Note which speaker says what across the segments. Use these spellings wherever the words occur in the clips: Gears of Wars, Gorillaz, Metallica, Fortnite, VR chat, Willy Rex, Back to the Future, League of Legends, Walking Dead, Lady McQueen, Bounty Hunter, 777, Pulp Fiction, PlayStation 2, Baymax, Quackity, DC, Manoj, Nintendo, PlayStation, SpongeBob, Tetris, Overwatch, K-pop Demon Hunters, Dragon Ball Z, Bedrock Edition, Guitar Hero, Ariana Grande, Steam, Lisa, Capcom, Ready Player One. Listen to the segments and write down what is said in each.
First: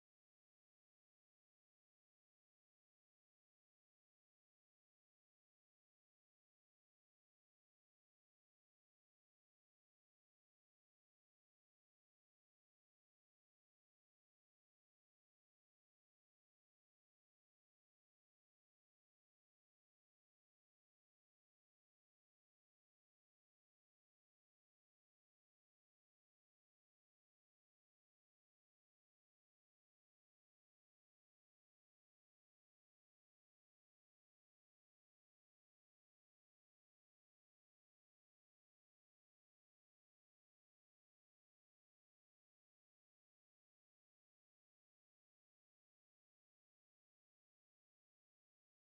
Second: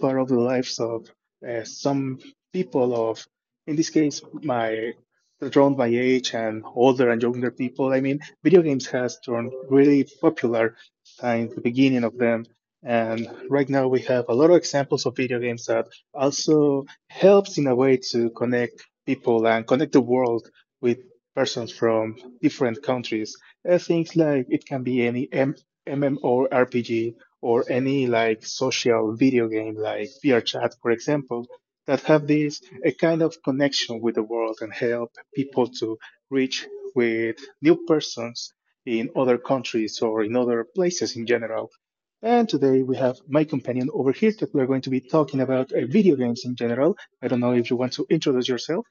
Speaker 1: part of the lives of some people of, in this case, my around my age and older and younger people. I mean, video games has turned really popular since the beginning of them, and right now we have a lot of examples of video games that also helps in a way to connect people and connect the world with persons from different countries. Things like it can be any MMORPG or any like social video game like VR chat, for example, that have this a kind of connection with the world and help people to reach with new persons in other countries or in other places in general. And today we have my companion over here that we are going to be talking about video games in general. I don't know if you want to introduce yourself.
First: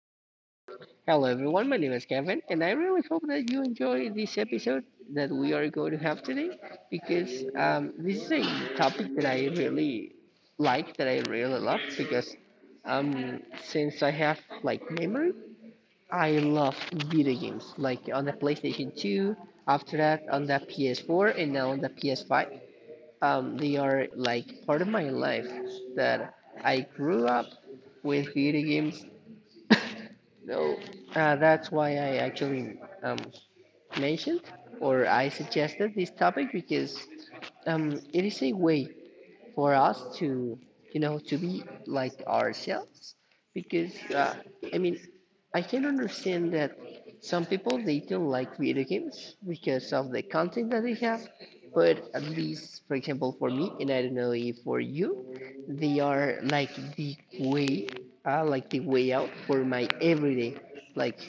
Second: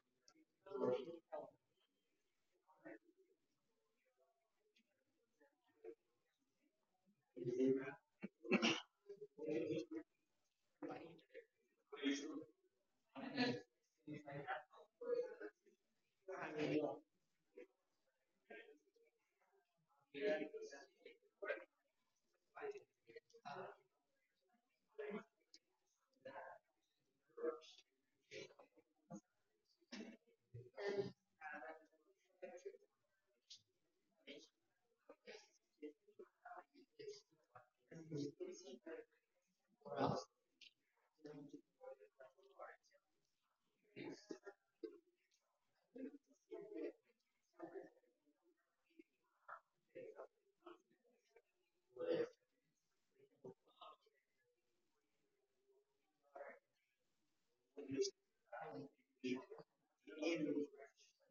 Speaker 2: Hello, everyone. My name is Kevin, and I really hope that you enjoy this episode that we are going to have today because this is a topic that I really like, that I really love because since I have like memory, I love video games, like on the PlayStation 2, after that on the PS4, and now on the PS5. They are like part of my life that I grew up with video games So that's why I actually mentioned or I suggested this topic because it is a way for us to to be like ourselves because I mean, I can understand that some people they don't like video games because of the content that they have, but at least for example for me, and I don't know if for you, they are like the way out for my everyday, like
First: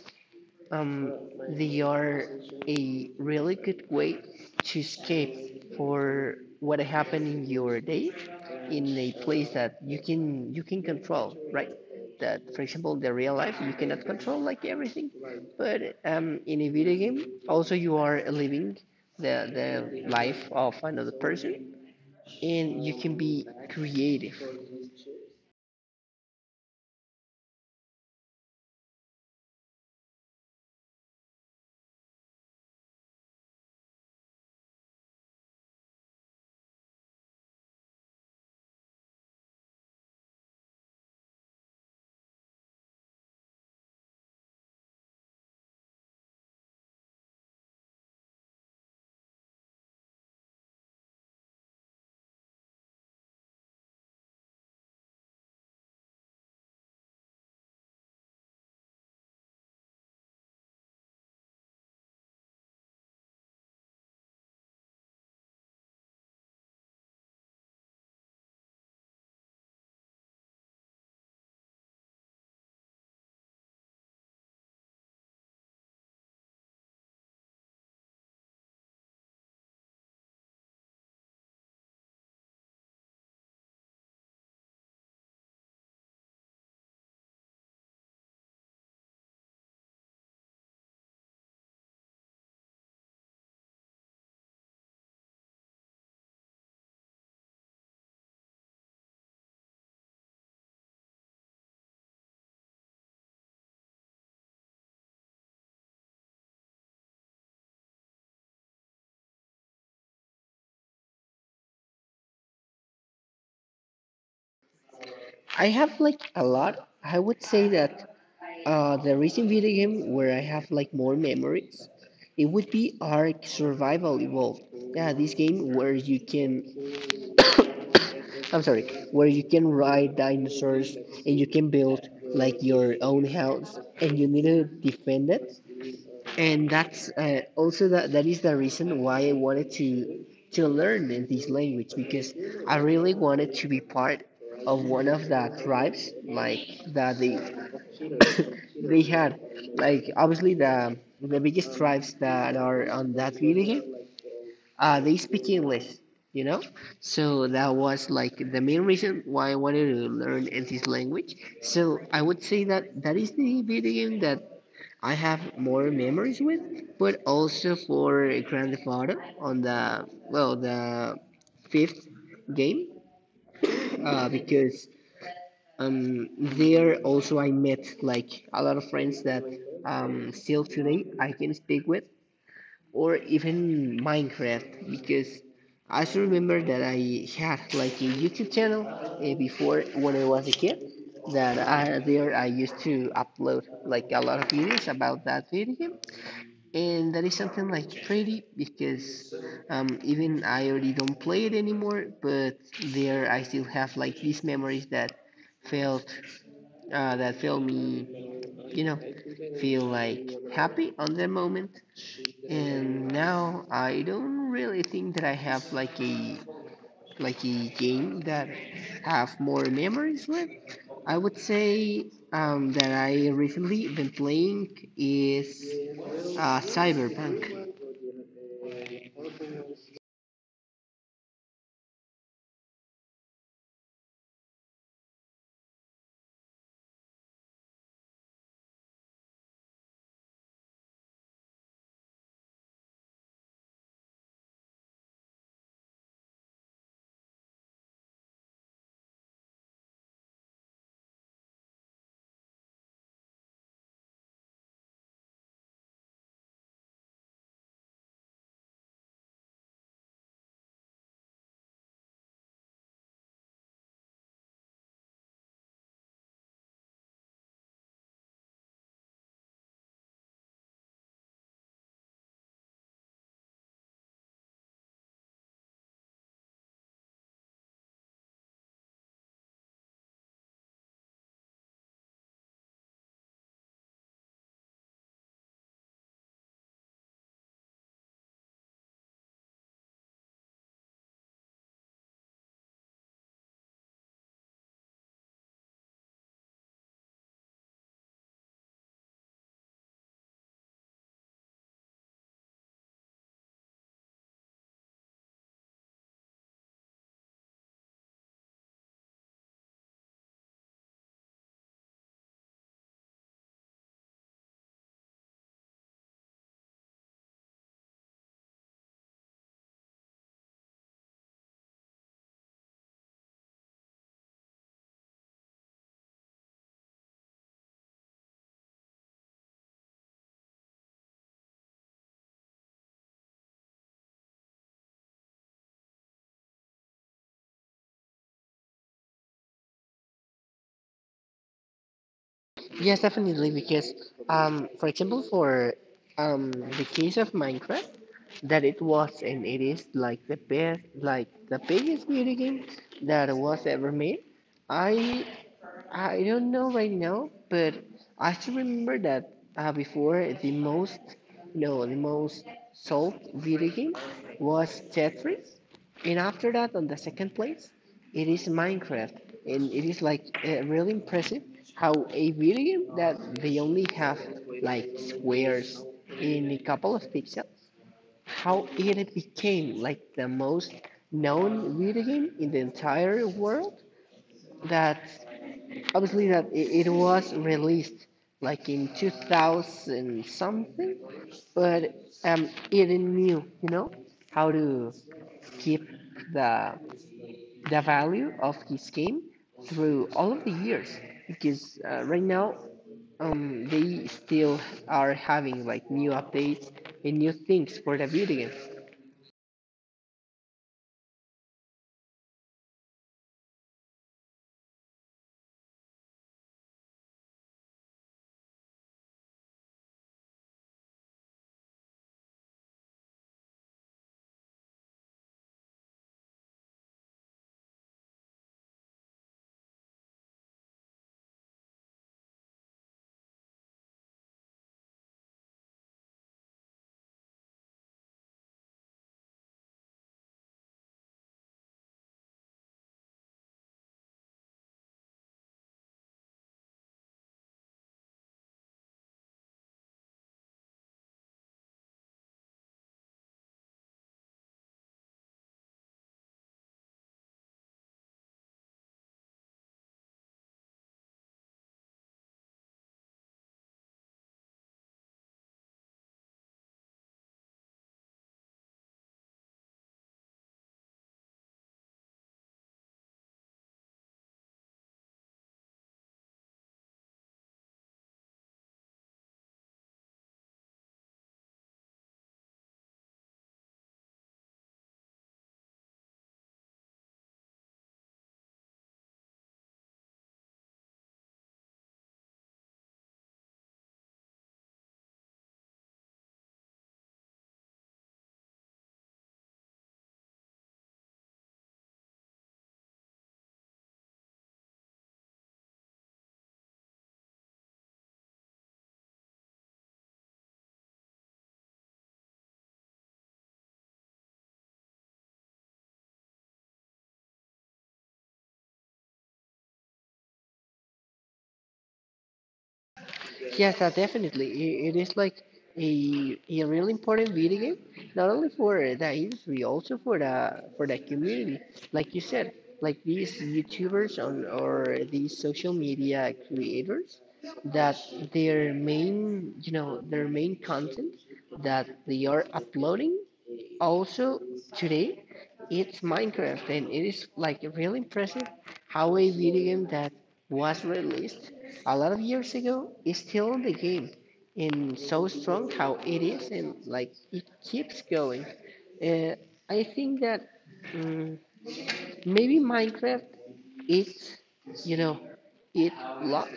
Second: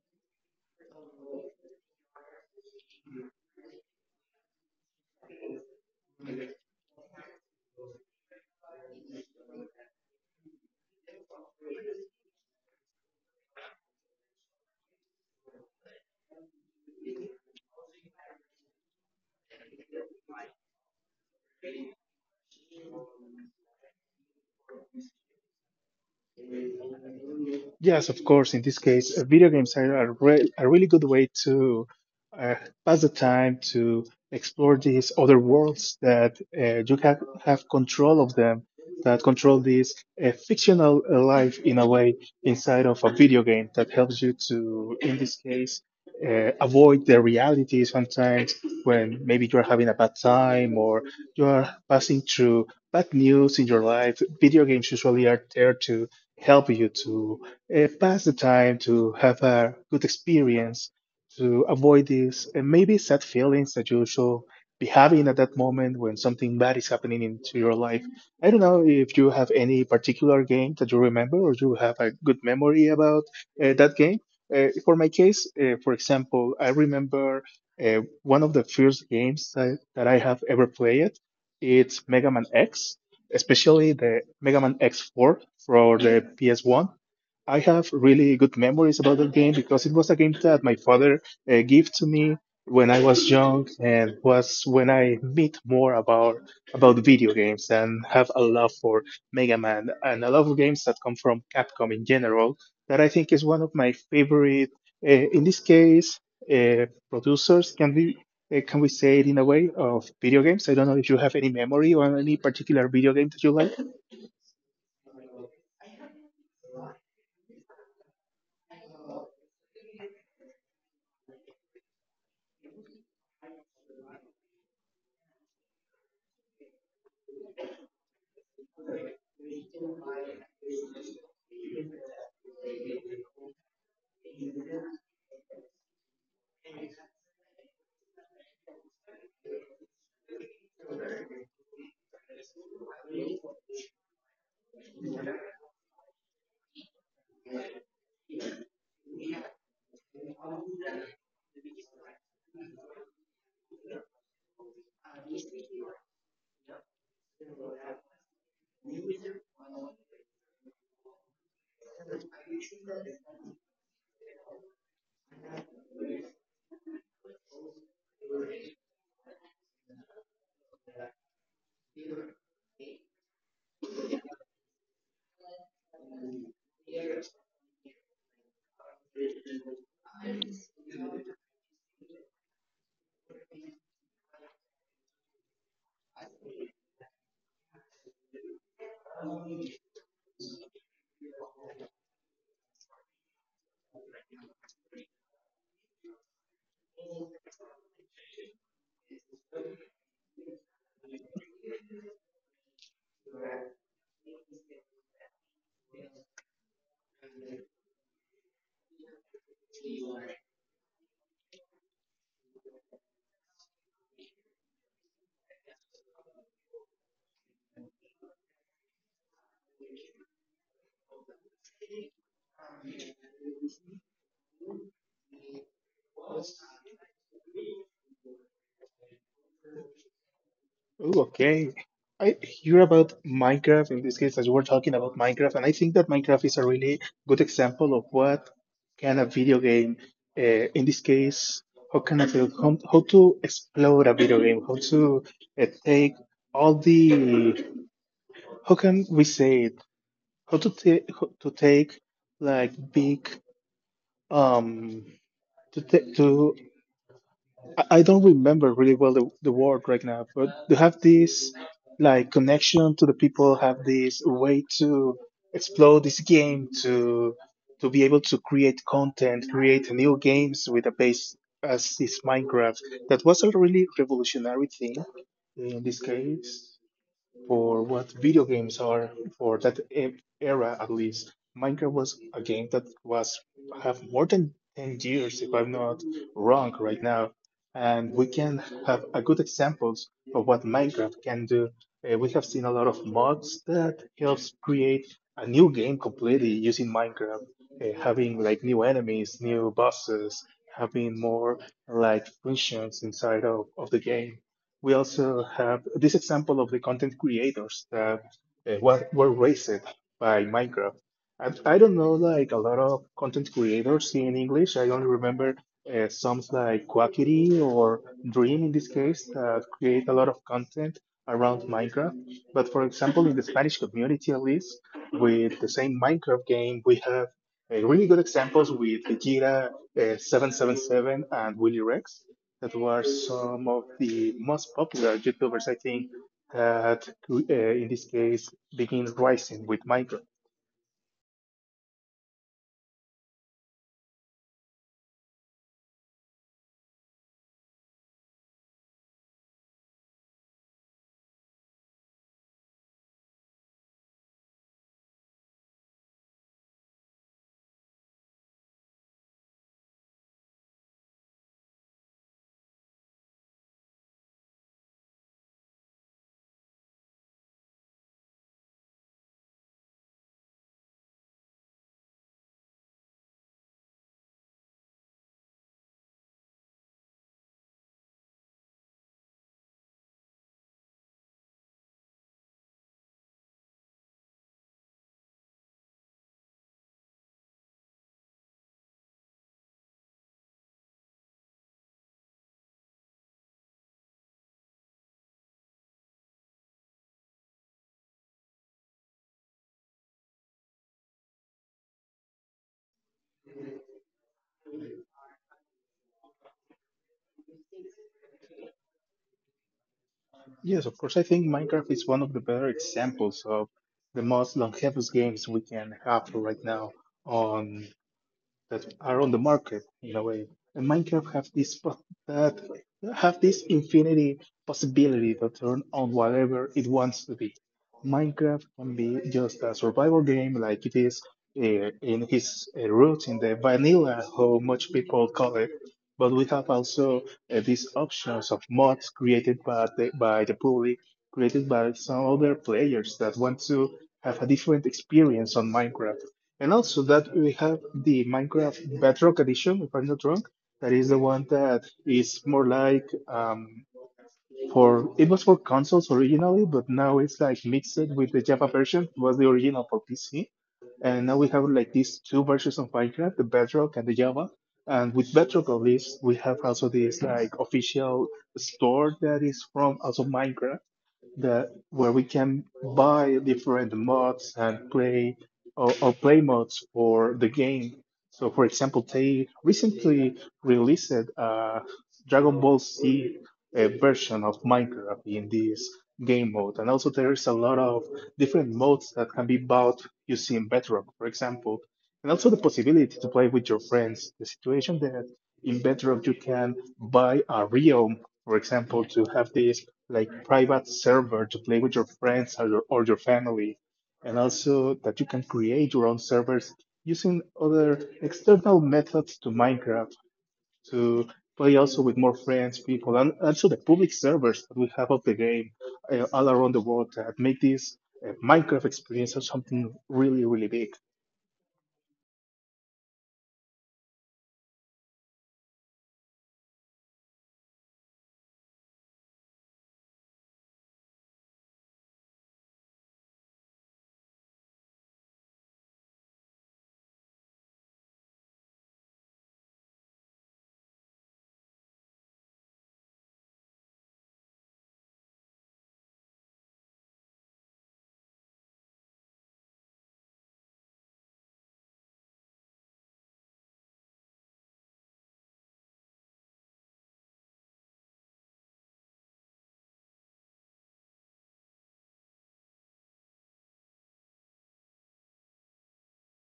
Speaker 2: um, they are a really good way to escape for what happened in your day in a place that you can control, right? That for example the real life you cannot control like everything, but in a video game also you are living the life of another person, and you can be creative.
Speaker 1: Yes, of course. In this case, video games are a really good way to uh, pass the time, to explore these other worlds that you have control of them, that control this fictional life in a way inside of a video game that helps you to, in this case, avoid the reality sometimes when maybe you're having a bad time or you are passing through bad news in your life. Video games usually are there to help you to it pass the time, to have a good experience, to avoid these and maybe sad feelings that you shall be having at that moment when something bad is happening into your life. I don't know if you have any particular game that you remember or you have a good memory about that game. For my case, for example, I remember one of the first games that I have ever played. It's Mega Man X, especially the Mega Man X4 for the PS1. I have really good memories about that game because it was a game that my father gave to me when I was young, and was when I meet more about video games and have a love for Mega Man and a lot of games that come from Capcom in general. That I think is one of my favorite. In this case, producers can be. Can we say it in a way of video games? I don't know if you have any memory or any particular video game that you like.
Speaker 2: I have like a lot. I would say that the recent video game where I have like more memories, it would be Ark Survival Evolved. Yeah, this game where you can, I'm sorry, where you can ride dinosaurs and you can build like your own house and you need to defend it. And that's also that is the reason why I wanted to learn in this language because I really wanted to be part of one of the tribes, like that they they had like obviously the biggest tribes that are on that video game. They speak English, you know, so that was like the main reason why I wanted to learn this language. So I would say that that is the video game that I have more memories with. But also for Grand Theft Auto on the, well, the fifth game, because there also I met like a lot of friends that still today I can speak with, or even Minecraft because I still remember that I had like a YouTube channel before when I was a kid. That there I used to upload like a lot of videos about that video game, and that is something like pretty, because even I already don't play it anymore, but there I still have like these memories that felt that feel me, you know, feel like happy on the moment. And now I don't really think that I have like a game that have more memories with. I would say that I recently been playing is Cyberpunk.
Speaker 1: Oh, okay. I hear about Minecraft in this case, as you were talking about Minecraft, and I think that Minecraft is a really good example of what can a video game, in this case, how can I feel, how to explode a video game, how to take all the, how can we say it, how to take like big, um, to take, to I don't remember really well the word right now, but to have this like connection to the people, have this way to explore this game to be able to create content, create new games with a base as is Minecraft. That was a really revolutionary thing in this case for what video games are for that era at least. Minecraft was a game that was have more than 10 years if I'm not wrong right now, and we can have a good examples of what Minecraft can do. We have seen a lot of mods that helps create a new game completely using Minecraft, having like new enemies, new bosses, having more like functions inside of the game. We also have this example of the content creators that were raised by Minecraft. And I don't know like a lot of content creators in English. I only remember some like Quackity or Dream in this case that create a lot of content around Minecraft. But for example, in the Spanish community at least, with the same Minecraft game, we have really good examples with Vegeta, 777, and Willy Rex that were some of the most popular YouTubers, I think, that in this case begin rising with Minecraft.
Speaker 2: Yes, definitely, because for example, for the case of Minecraft, that it was and it is like the best, like the biggest video game that was ever made. I I don't know right now, but I still remember that before the most, no, the most sold video game was Tetris, and after that, on the second place, it is Minecraft, and it is like really impressive how a video game that they only have like squares in a couple of pixels, how it became like the most known video game in the entire world. That obviously that it was released like in 2000 something, but it knew, you know, how to keep the the value of his game through all of the years, because right now they still are having like new updates and new things for the video game.
Speaker 1: Yes, of course, I think Minecraft is one of the better examples of the most longevous games we can have right now on that are on the market in a way. And Minecraft have this that have this infinity possibility to turn on whatever it wants to be. Minecraft can be just a survival game like it is uh, in its roots in the vanilla, how much people call it. But we have also these options of mods created by the public, created by some other players that want to have a different experience on Minecraft. And also that we have the Minecraft Bedrock Edition, if I'm not wrong. That is the one that is more like for it was for consoles originally, but now it's like mixed with the Java version. It was the original for PC, and now we have like these two versions of Minecraft, the Bedrock and the Java. And with Bedrock, at least, we have also this like official store that is from also Minecraft that where we can buy different mods and play or play mods for the game. So, for example, they recently released a Dragon Ball Z a version of Minecraft in this game mode, and also there is a lot of different modes that can be bought using Bedrock, for example, and also the possibility to play with your friends. The situation that in Bedrock you can buy a realm, for example, to have this like private server to play with your friends or or your family, and also that you can create your own servers using other external methods to Minecraft to play also with more friends, people, and also the public servers that we have of the game all around the world that make this Minecraft experience or something really, really big.
Speaker 2: Yes, definitely. It is like a really important video game, not only for the industry, also for the community. Like you said, like these YouTubers on, or these social media creators, that their main, you know, their main content that they are uploading also today, it's Minecraft, and it is like really impressive how a video game that was released a lot of years ago is still in the game, and so strong how it is, and like it keeps going. uh, I think that mm maybe Minecraft is, you know, it lost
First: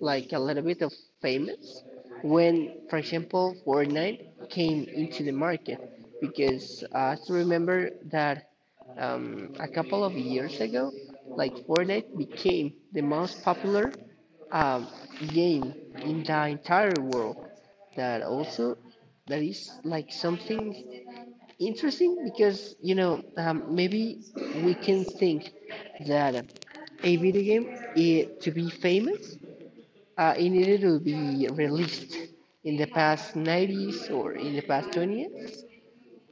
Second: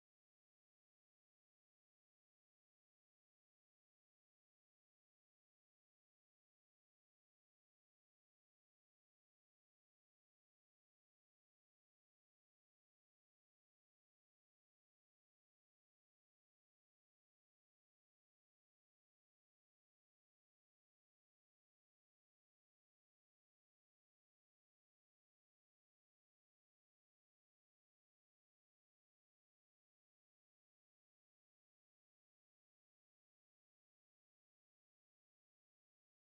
Speaker 2: like a little bit of famous when, for example, Fortnite came into the market, because I still remember that a couple of years ago, like Fortnite became the most popular um, game in the entire world. That also, that is like something interesting, because, you know, maybe we can think that a video game, to be famous, it needed to be released in the past '90s or in the past 20.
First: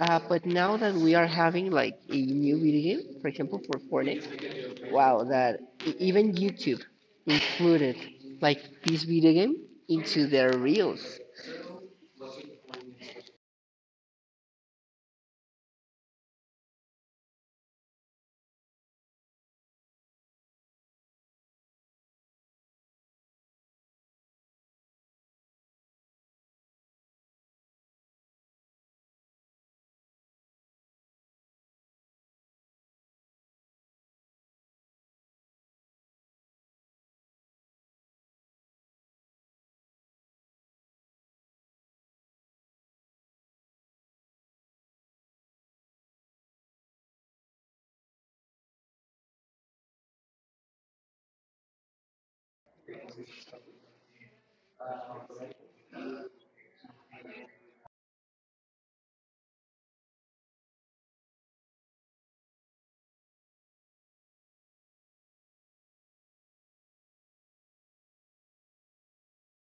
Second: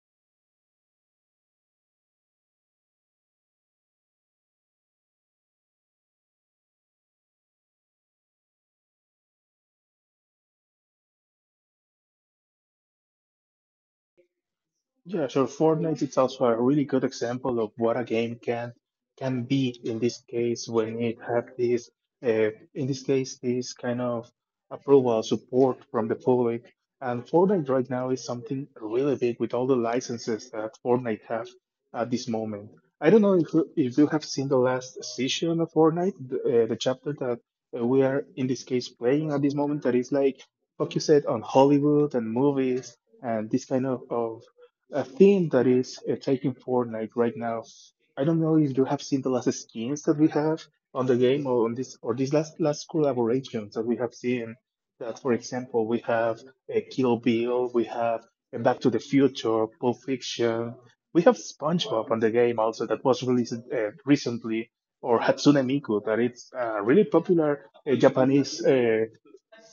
Speaker 2: But now that we are having like a new video game, for example, for Fortnite, wow, that even YouTube included like this video game into their reels.
Speaker 1: Yeah, so Fortnite is also a really good example of what a game can be in this case when it have this in this case this kind of approval support from the public. And Fortnite right now is something really big with all the licenses that Fortnite have at this moment. I don't know if you have seen the last season of Fortnite, the chapter that we are in this case playing at this moment that is like focused on Hollywood and movies and this kind of a theme that is taking Fortnite right now. I don't know if you have seen the last skins that we have on the game or on this or these last last collaborations that we have seen. That, for example, we have a Kill Bill, we have a Back to the Future, Pulp Fiction, we have SpongeBob on the game also that was released recently, or Hatsune Miku that it's a really popular Japanese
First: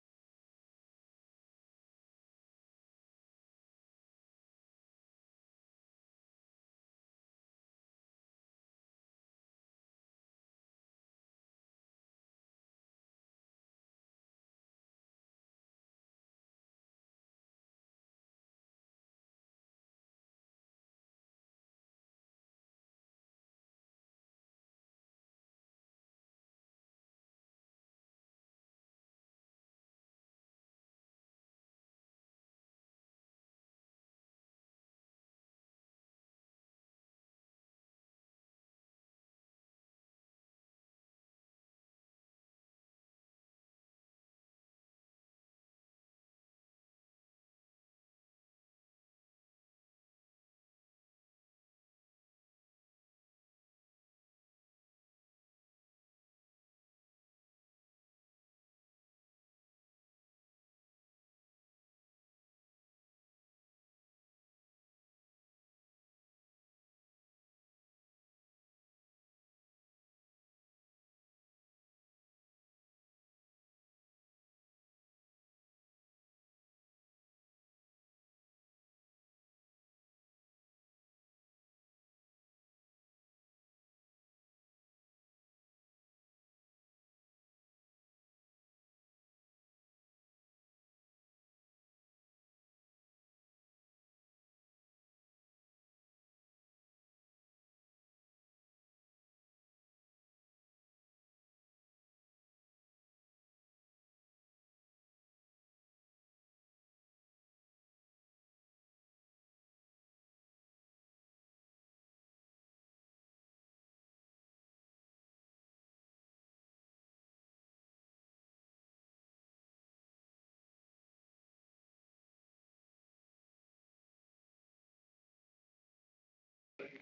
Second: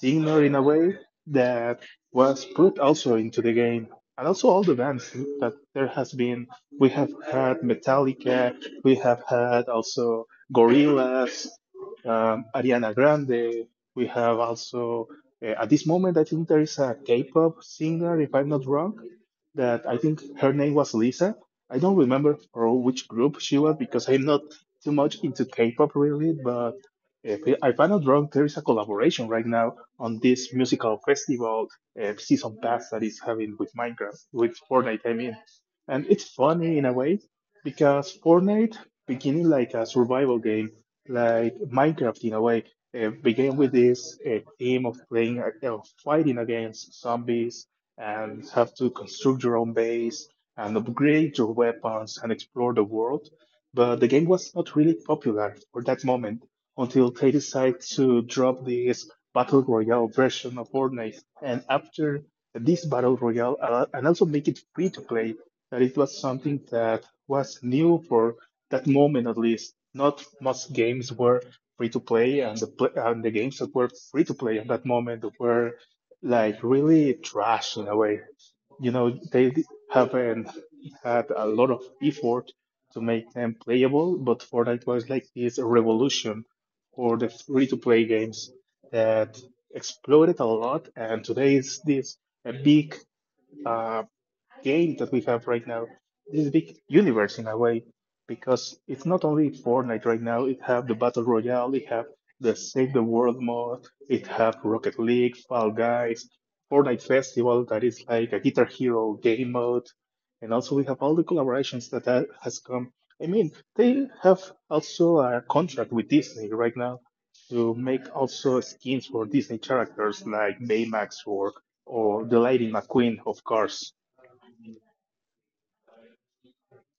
Speaker 1: Ignore in a way that was put also into the game. And also all the bands that there has been. We have had Metallica, we have had also Gorillaz, Ariana Grande. We have also, at this moment, I think there is a K pop singer, if I'm not wrong, that I think her name was Lisa. I don't remember for which group she was because I'm not too much into K pop really, but if I'm not wrong, there is a collaboration right now on this musical festival season pass that is having with Minecraft, with Fortnite, I mean. And it's funny in a way because Fortnite beginning like a survival game, like Minecraft in a way, began with this theme of playing, of fighting against zombies and have to construct your own base and upgrade your weapons and explore the world. But the game was not really popular for that moment until they decided to drop this battle royale version of Fortnite. And after this battle royale, and also make it free to play, that it was something that was new for that moment at least. Not most games were free to play, and the and the games that were free to play at that moment were like really trash in a way. You know, they haven't had a lot of effort to make them playable, but Fortnite was like this revolution for the free to play games that exploded a lot, and today is this a big uh, game that we have right now. This big universe in a way, because it's not only Fortnite right now. It have the battle royale. It have the Save the World mode. It have Rocket League, Fall Guys, Fortnite Festival that is like a Guitar Hero game mode, and also we have all the collaborations that has come. I mean, they have also a contract with Disney right now to make also skins for Disney characters like Baymax or the Lady McQueen, of course.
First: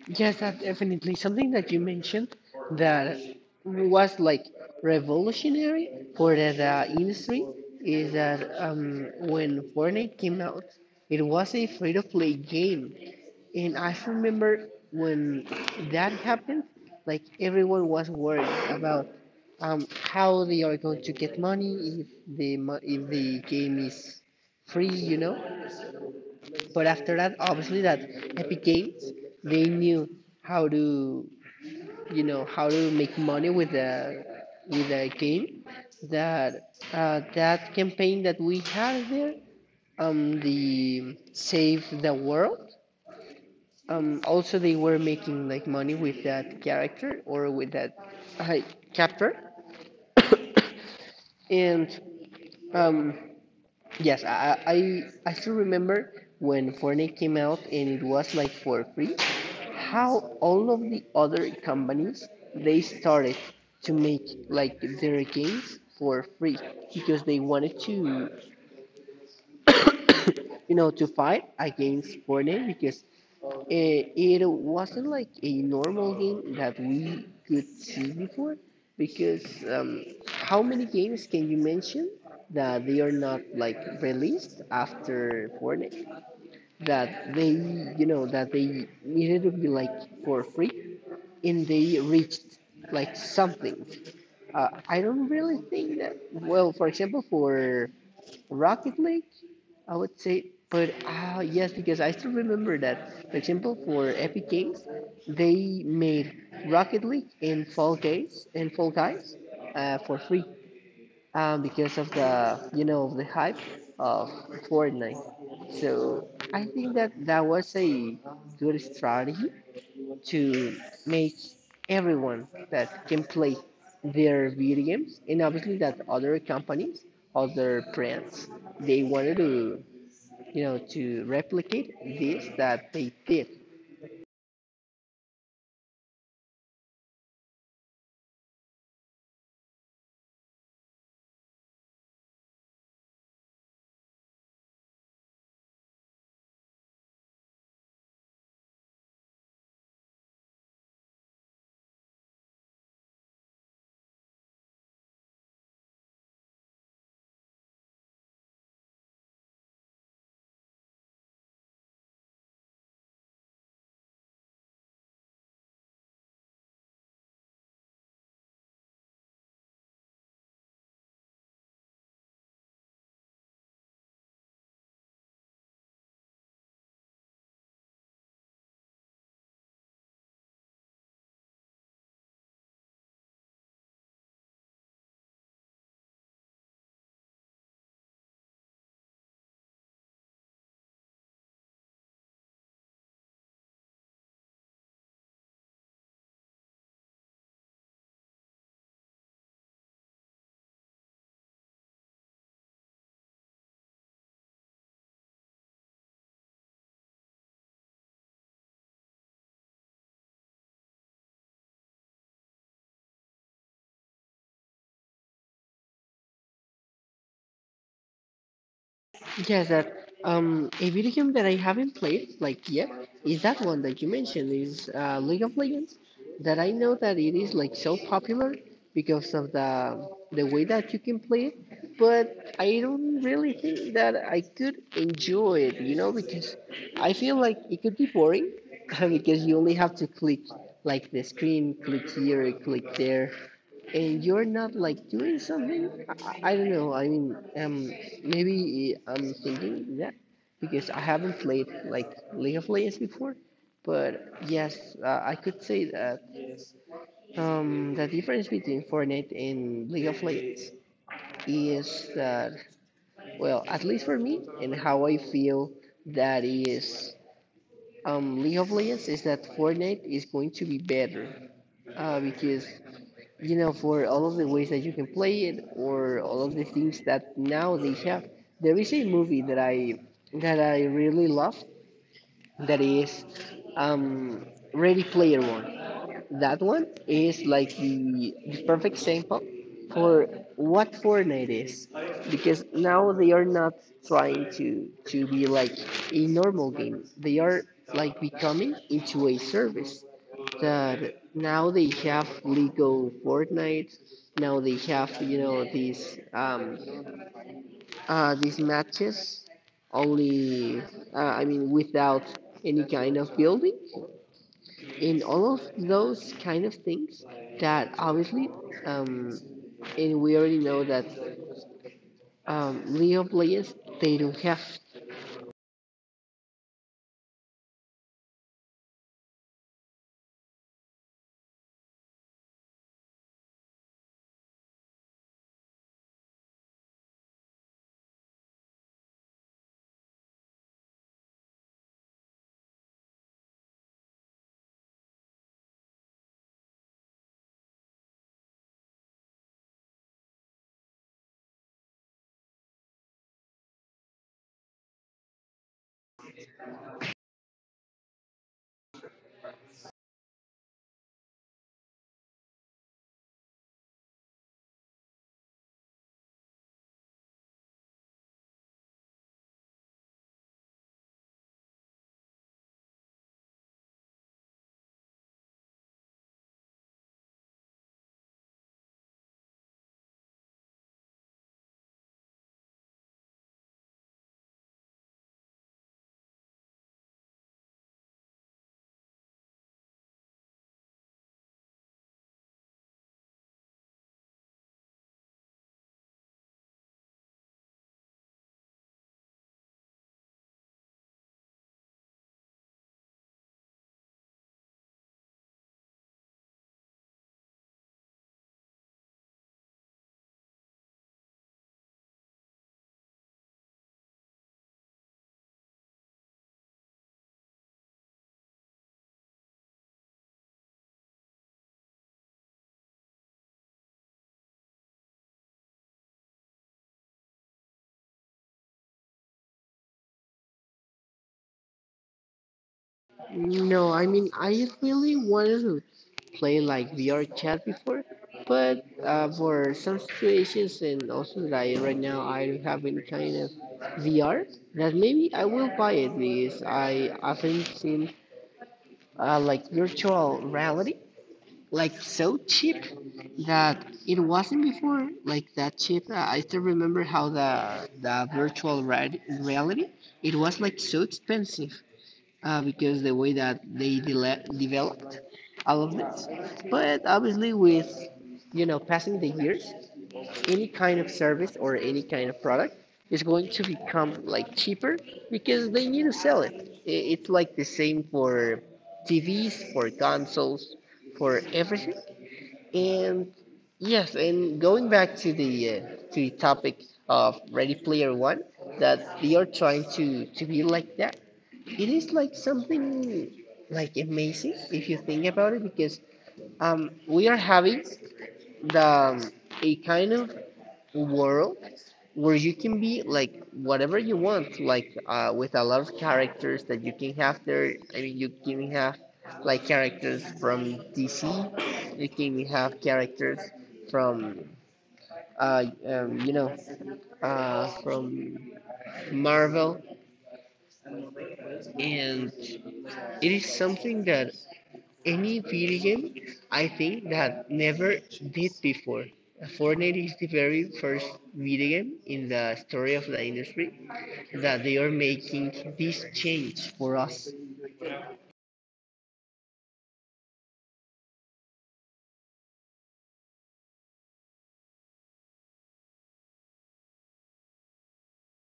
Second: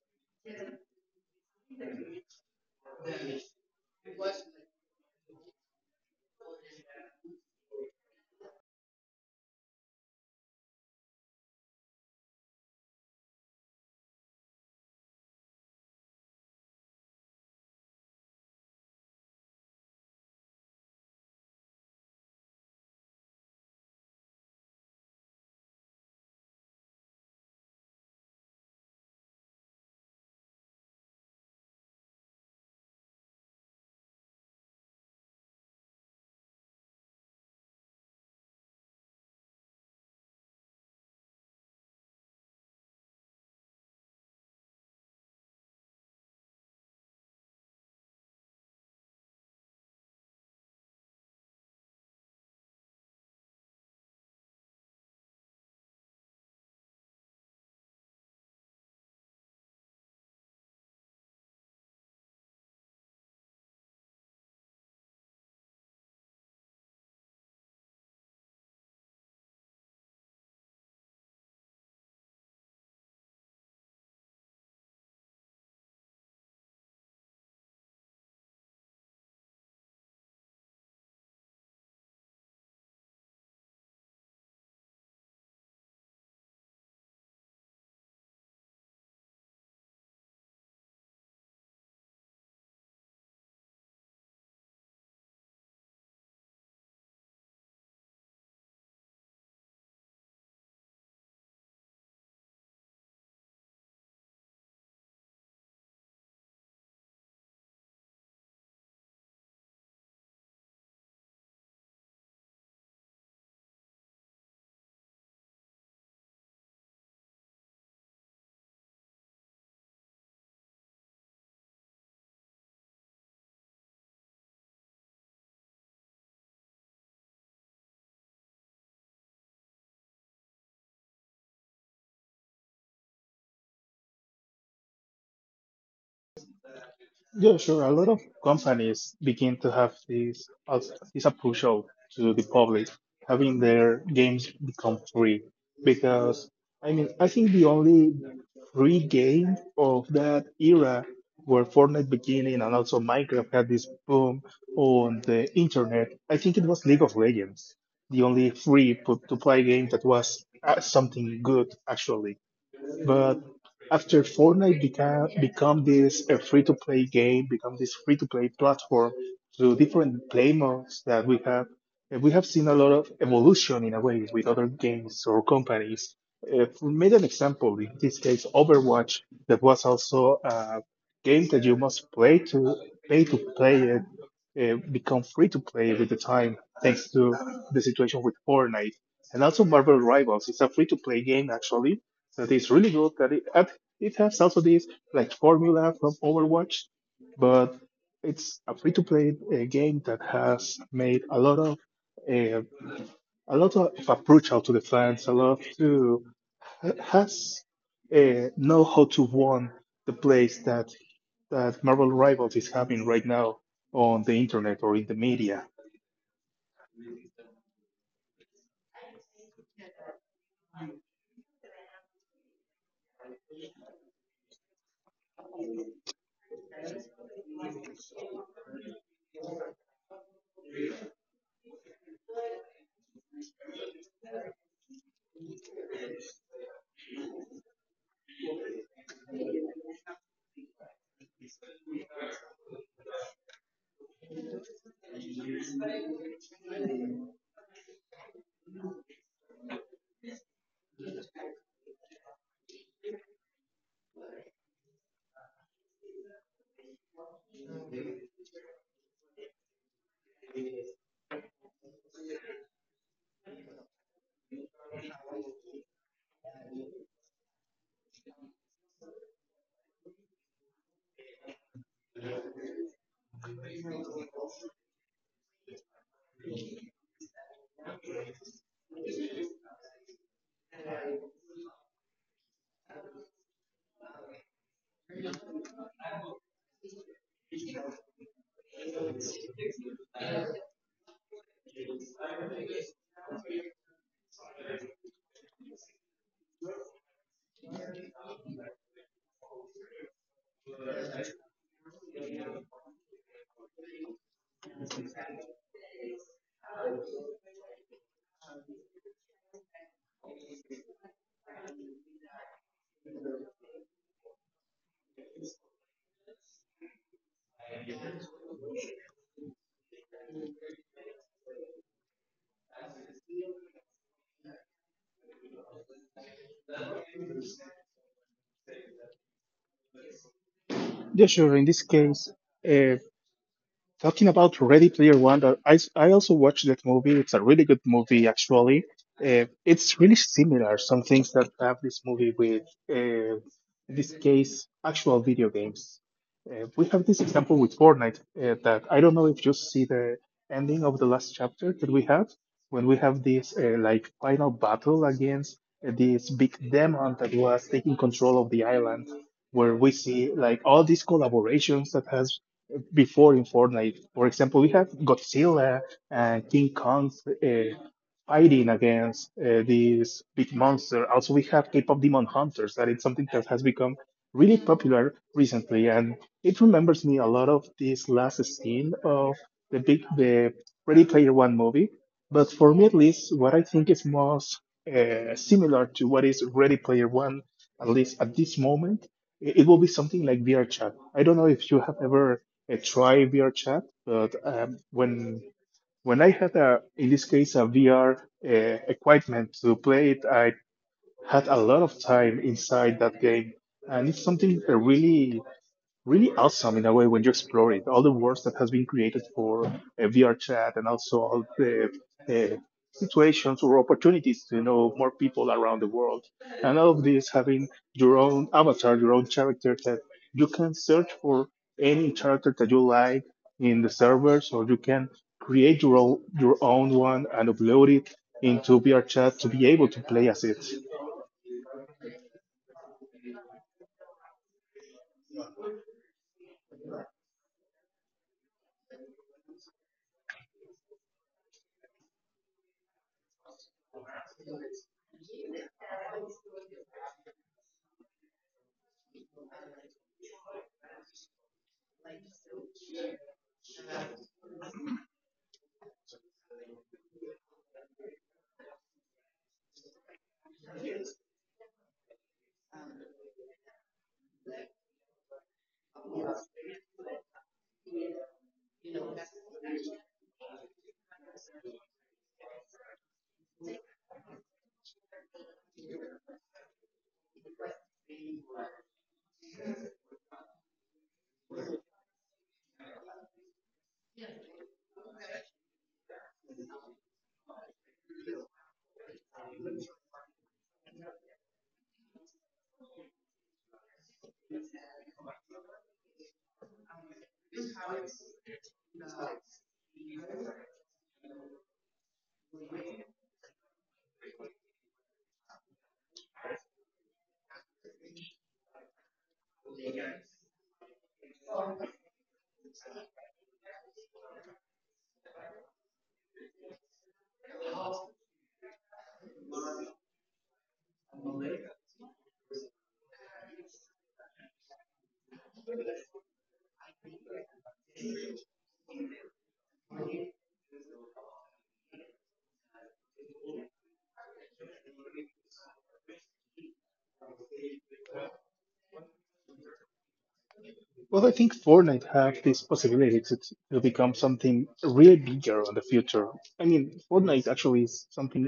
Speaker 2: Yes, that definitely. Something that you mentioned that was like revolutionary for the industry is that when Fortnite came out, it was a free-to-play game. And I remember when that happened, like everyone was worried about how they are going to get money if if the game is free, you know. But after that, obviously, that Epic Games, they knew how to, you know, how to make money with the game. That that campaign that we had there, the Save the World. Also, they were making like money with that character or with that uh, chapter, and um, yes, I still remember when Fortnite came out and it was like for free. How all of the other companies they started to make like their games for free because they wanted to you know, to fight against Fortnite, because it wasn't like a normal game that we could see before. Because how many games can you mention that they are not like released after Fortnite? That they, you know, that they needed to be like for free, and they reached like something. I don't really think that. Well, for example, for Rocket League, I would say, but ah yes, because I still remember that. For example, for Epic Games, they made Rocket League and Fall Guys for free, because of the, you know, the hype of Fortnite. So I think that that was a good strategy to make everyone that can play their video games, and obviously that other companies, other brands, they wanted to, you know, to replicate this that they did.
Speaker 1: Yeah, sure. A lot of companies begin to have this as this approach to the public, having their games become free. Because I mean, I think the only free game of that era where Fortnite beginning and also Minecraft had this boom on the internet, I think it was League of Legends, the only free put to play game that was something good actually. But after Fortnite became become this a free to play game, become this free to play platform to different play modes that we have, and we have seen a lot of evolution in a way with other games or companies. If we made an example, in this case, Overwatch, that was also a game that you must play to pay to play it, become free to play with the time, thanks to the situation with Fortnite. And also Marvel Rivals. It's a free to play game actually, that is really good. That it, and it has also this like formula from Overwatch, but it's a free-to-play game that has made uh, a lot of approach out to the fans. A lot to has know how to won the place that that Marvel Rivals is having right now on the internet or in the media.
Speaker 2: Yeah, that, a video game that I haven't played like yet is that one that you mentioned is League of Legends. That I know that it is like so popular because of the way that you can play it, but I don't really think that I could enjoy it, you know, because I feel like it could be boring because you only have to click like the screen, click here, click there, and you're not like doing something. I don't know. I mean, maybe I'm thinking that because I haven't played like League of Legends before, but yes, I could say that the difference between Fortnite and League of Legends is that, well, at least for me and how I feel, that is League of Legends, is that Fortnite is going to be better, because, you know, for all of the ways that you can play it or all of the things that now they have. There is a movie that I really love, that is um, Ready Player One. That one is like the perfect example for what Fortnite is, because now they are not trying to be like a normal game. They are like becoming into a service, that now they have legal Fortnite. Now they have, you know, these matches only, I mean, without any kind of building, in all of those kind of things, that obviously um, and we already know that League of Legends, they don't have.
Speaker 1: Yeah, sure. In this case, uh, Talking about Ready Player One, that I also watched that movie. It's a really good movie, actually. It's really similar. Some things that have this movie with, uh, in this case, actual video games. We have this example with Fortnite that I don't know if you see the ending of the last chapter that we have when we have this like final battle against this big demon that was taking control of the island, where we see like all these collaborations that has before in Fortnite. For example, we have Godzilla and King Kong uh, fighting against these big monster. Also, we have K-pop Demon Hunters, that it's something that has become really popular recently, and it remembers me a lot of this last scene of the Ready Player One movie. But for me, at least, what I think is most similar to what is Ready Player One, at least at this moment, it will be something like VR chat. I don't know if you have ever try VR chat, but when I had a in this case a VR equipment to play it, I had a lot of time inside that game, and it's something really awesome in a way when you explore it. All the words that has been created for VR chat and also all the uh, situations or opportunities to know more people around the world. And all of this having your own avatar, your own character that you can search for any character that you like in the servers, or you can create your own one and upload it into VR chat to be able to play as it.
Speaker 2: No, I mean, I really wanted to play like VR chat before, but for some situations, and also like right now I don't have any kind of VR, that maybe I will buy it because I haven't seen like virtual reality like so cheap, that it wasn't before like that cheap. I still remember how the virtual re reality, it was like so expensive, because the way that they de developed all of this. But obviously, with, you know, passing the years, any kind of service or any kind of product is going to become like cheaper because they need to sell it. It's like the same for TVs, for consoles, for everything. And yes, and going back to the topic of Ready Player One, that they are trying to be like that, it is like something like amazing if you think about it because we are having the a kind of world where you can be like whatever you want, like with a lot of characters that you can have there. I mean, you can have like characters from DC, you can have characters from uh, um, you know from Marvel. And it is something that any video game, I think, that never did before. Fortnite is the very first video game in the story of the industry that they are making this change for us.
Speaker 1: Well, I think Fortnite have this possibility to become something really bigger in the future. I mean, Fortnite actually is something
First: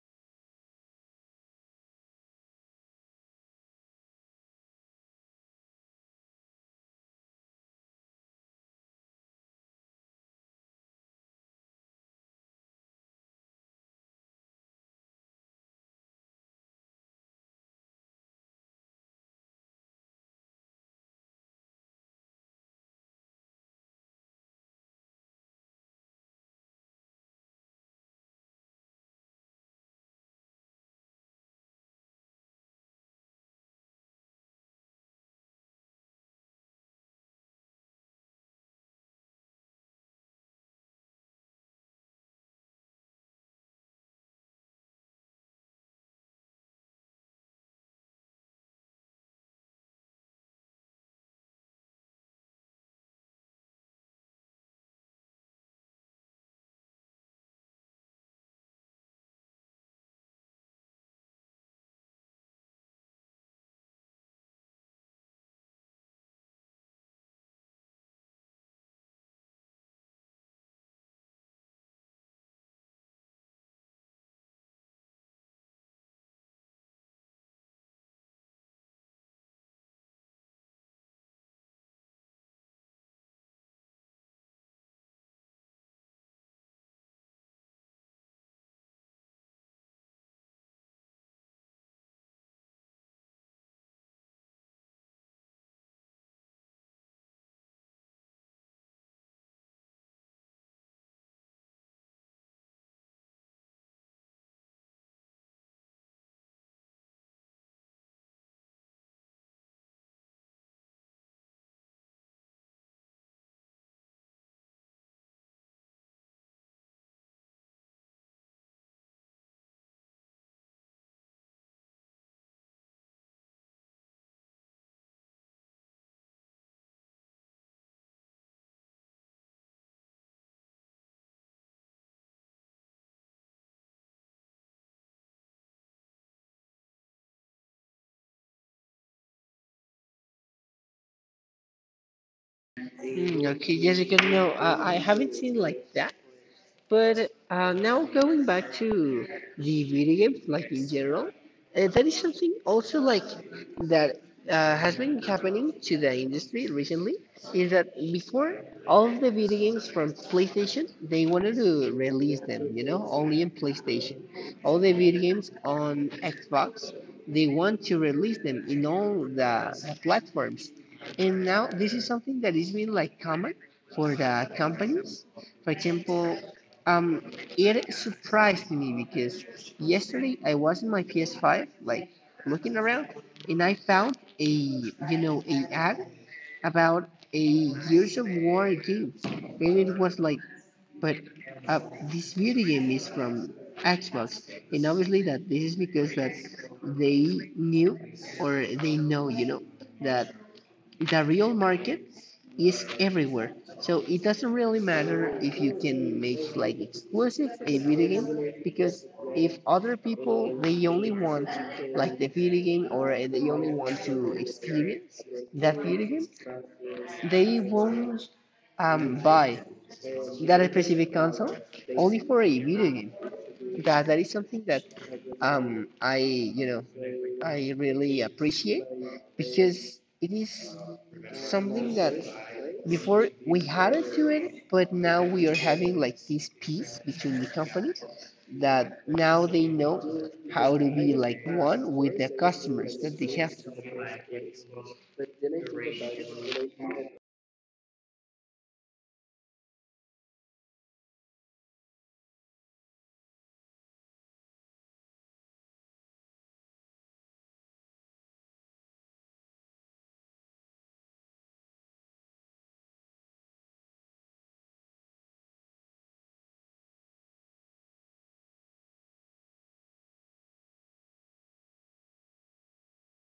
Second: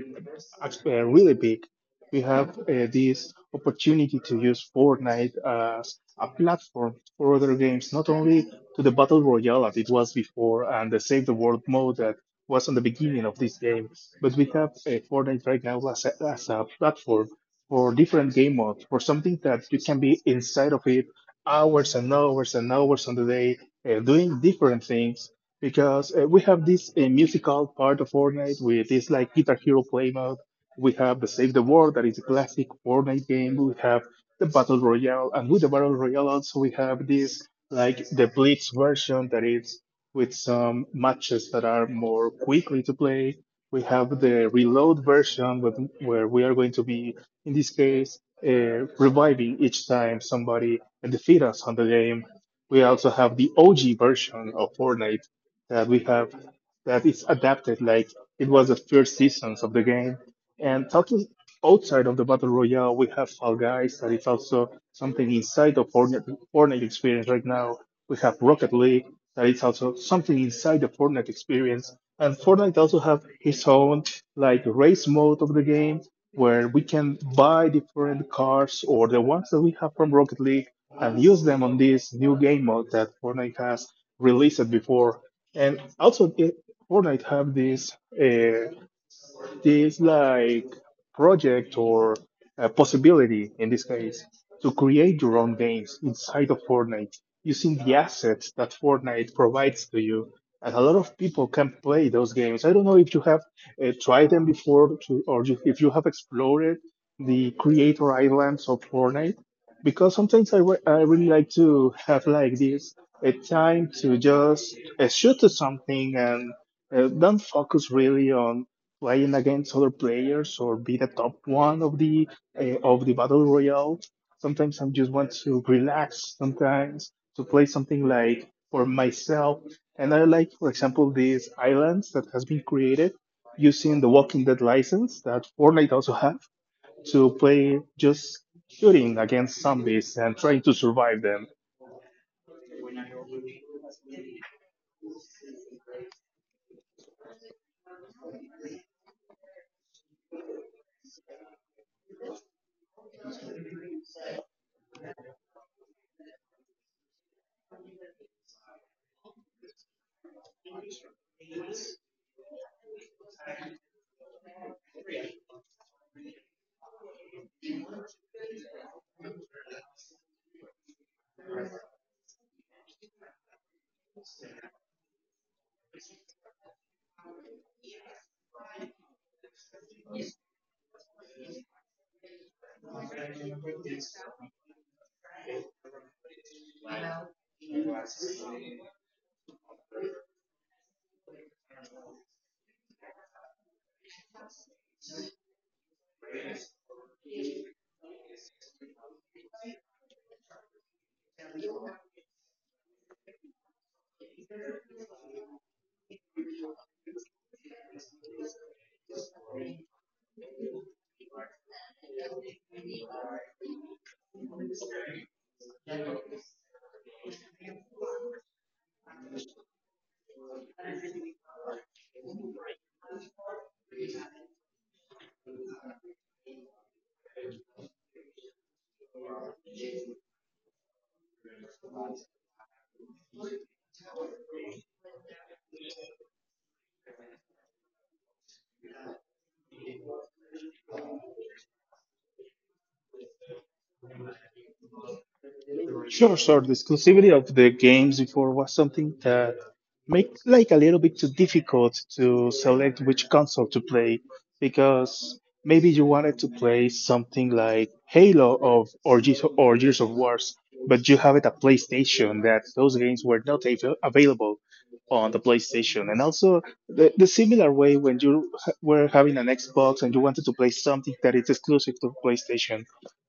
Speaker 1: really big. We have this opportunity to use Fortnite as a platform for other games, not only to the Battle Royale as it was before and the Save the World mode that was on the beginning of this game, but we have Fortnite right now as a platform for different game modes, for something that you can be inside of it hours and hours and hours on the day doing different things because we have this musical part of Fortnite with this like Guitar Hero play mode. We have the Save the World that is a classic Fortnite game. We have the Battle Royale, and with the Battle Royale also we have this like the Blitz version that is with some matches that are more quickly to play. We have the Reload version with, where we are going to be in this case, reviving each time somebody defeats us on the game. We also have the OG version of Fortnite that we have that is adapted like it was the first seasons of the game. And totally outside of the battle royale, we have Fall Guys that is also something inside the Fortnite experience right now. We have Rocket League that is also something inside the Fortnite experience. And Fortnite also have his own like race mode of the game where we can buy different cars or the ones that we have from Rocket League and use them on this new game mode that Fortnite has released before. And also, Fortnite have this. uh, this like project or a possibility in this case to create your own games inside of Fortnite using the assets that Fortnite provides to you. And a lot of people can play those games. I don't know if you have tried them before to, or you, if you have explored the creator islands of Fortnite, because sometimes I really like to have like this a time to just shoot to something and don't focus really on playing against other players or be the top one of the battle royale. Sometimes I just want to relax. Sometimes to play something like for myself. And I like, for example, these islands that has been created using the Walking Dead license that Fortnite also have to play just shooting against zombies and trying to survive them.
Speaker 2: Mm, okay, Jessica, no, I haven't seen like that. But now going back to the video games, like in general, that is something also like that has been happening to the industry recently. Is that before all of the video games from PlayStation, they wanted to release them, you know, only in PlayStation. All the video games on Xbox, they want to release them in all the platforms. And now this is something that is being like common for the companies. For example, um, it surprised me because yesterday I was in my PS5, like looking around, and I found a you know a ad about a Gears of War game, and it was like, but this video game is from Xbox, and obviously that this is because that they knew or they know, you know, that the real market is everywhere. So it doesn't really matter if you can make like exclusive a video game, because if other people, they only want like the video game, or they only want to experience that video game, they won't buy that specific console only for a video game. That is something that I, I really appreciate, because it is something that before we had it to it, but now we are having like this peace between the companies, that now they know how to be like one with the customers that they have.
Speaker 1: Sure, sure. The exclusivity of the games before was something that make like a little bit too difficult to select which console to play because maybe you wanted to play something like Halo of or Gears of Wars, but you have it at PlayStation that those games were not available on the PlayStation. And also the similar way when you were having an Xbox and you wanted to play something that is exclusive to PlayStation,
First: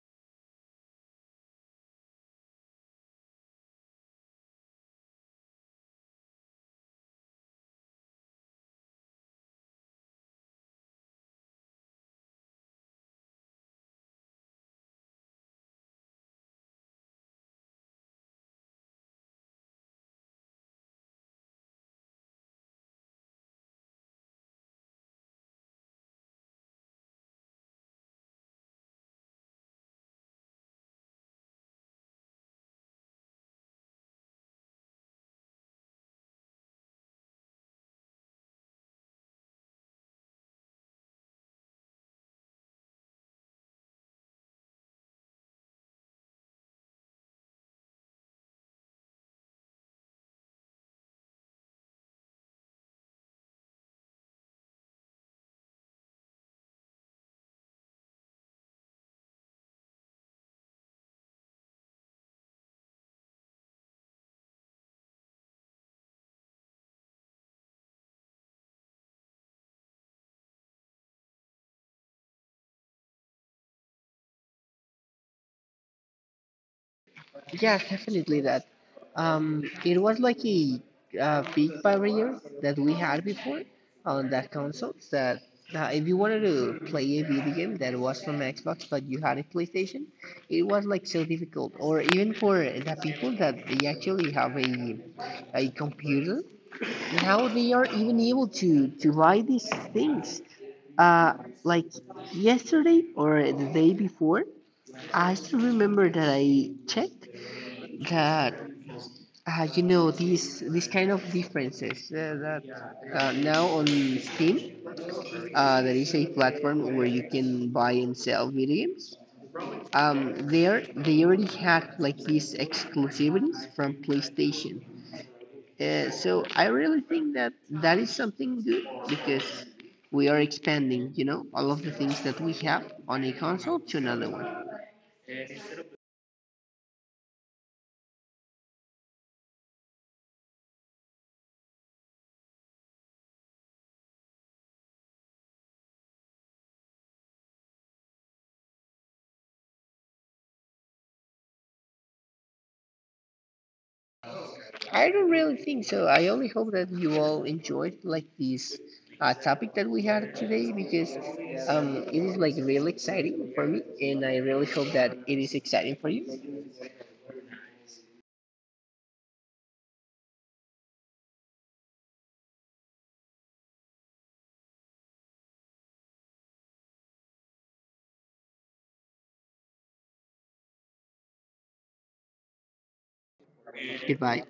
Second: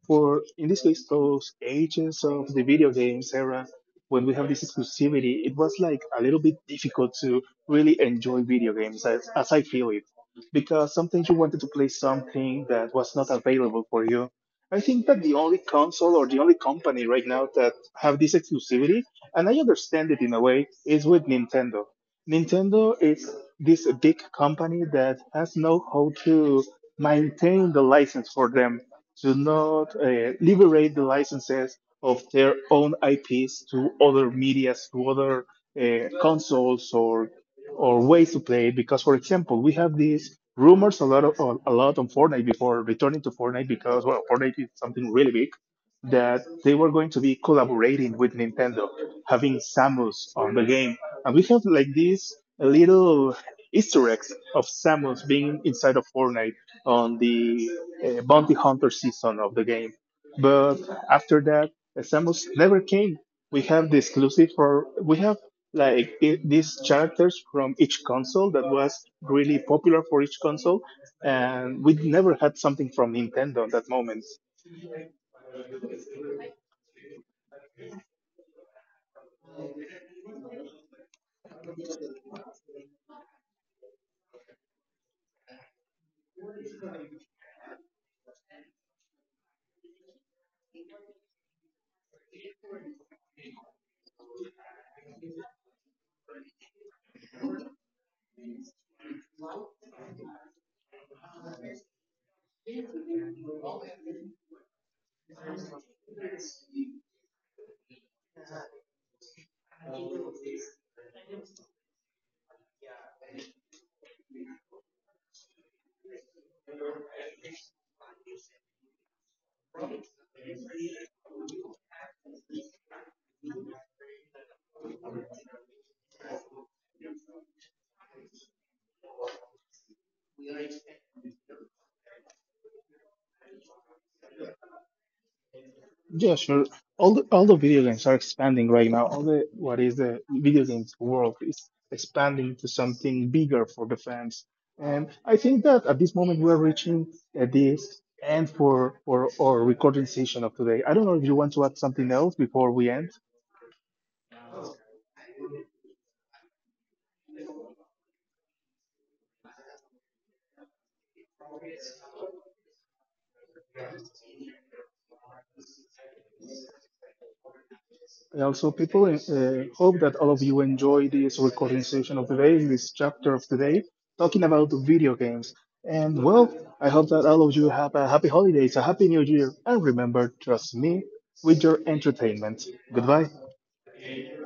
Speaker 1: for in this case those agents of the video games era when we have this exclusivity it was like a little bit difficult to really enjoy video games as I feel it because sometimes you wanted to play something that was not available for you. I think that the only console or the only company right now that have this exclusivity and I understand it in a way is with Nintendo. Nintendo is this big company that has know how to maintain the license for them to not liberate the licenses of their own IPs to other medias, to other consoles or ways to play. Because, for example, we have these rumors a lot on Fortnite before returning to Fortnite because well, Fortnite is something really big that they were going to be collaborating with Nintendo, having Samus on the game. And we have like these little Easter eggs of Samus being inside of Fortnite on the Bounty Hunter season of the game. But after that, Samus never came. We have the exclusive for, we have like I these characters from each console that was really popular for each console. And we never had something from Nintendo at that moment.
Speaker 2: Yeah, definitely that. It was like a, big barrier that we had before on that console. That if you wanted to play a video game that was from Xbox but you had a PlayStation, it was like so difficult. Or even for the people that they actually have a computer, now they are even able to buy these things. Uh, like yesterday or the day before, I still remember that I checked that these kind of differences, that now on Steam, there is a platform where you can buy and sell video games. There they already had like these exclusivities from PlayStation. So I really think that that is something good because we are expanding, you know, all of the things that we have on a console to another one.
Speaker 1: Yeah, sure. All the video games are expanding right now. All the what is the video games world is expanding to something bigger for the fans. And I think that at this moment we're reaching this end for our recording session of today. I don't know if you want to add something else before we end.
Speaker 2: I don't really think so. I only hope that you all enjoyed like this topic that we had today, because it is like really exciting for me, and I really hope that it is exciting for you.
Speaker 1: Also, people hope that all of you enjoy this recording session of today, this chapter of today, talking about video games. And well, I hope that all of you have a happy holidays, a happy new year, and remember, trust me with your entertainment. Goodbye.
Speaker 2: Goodbye.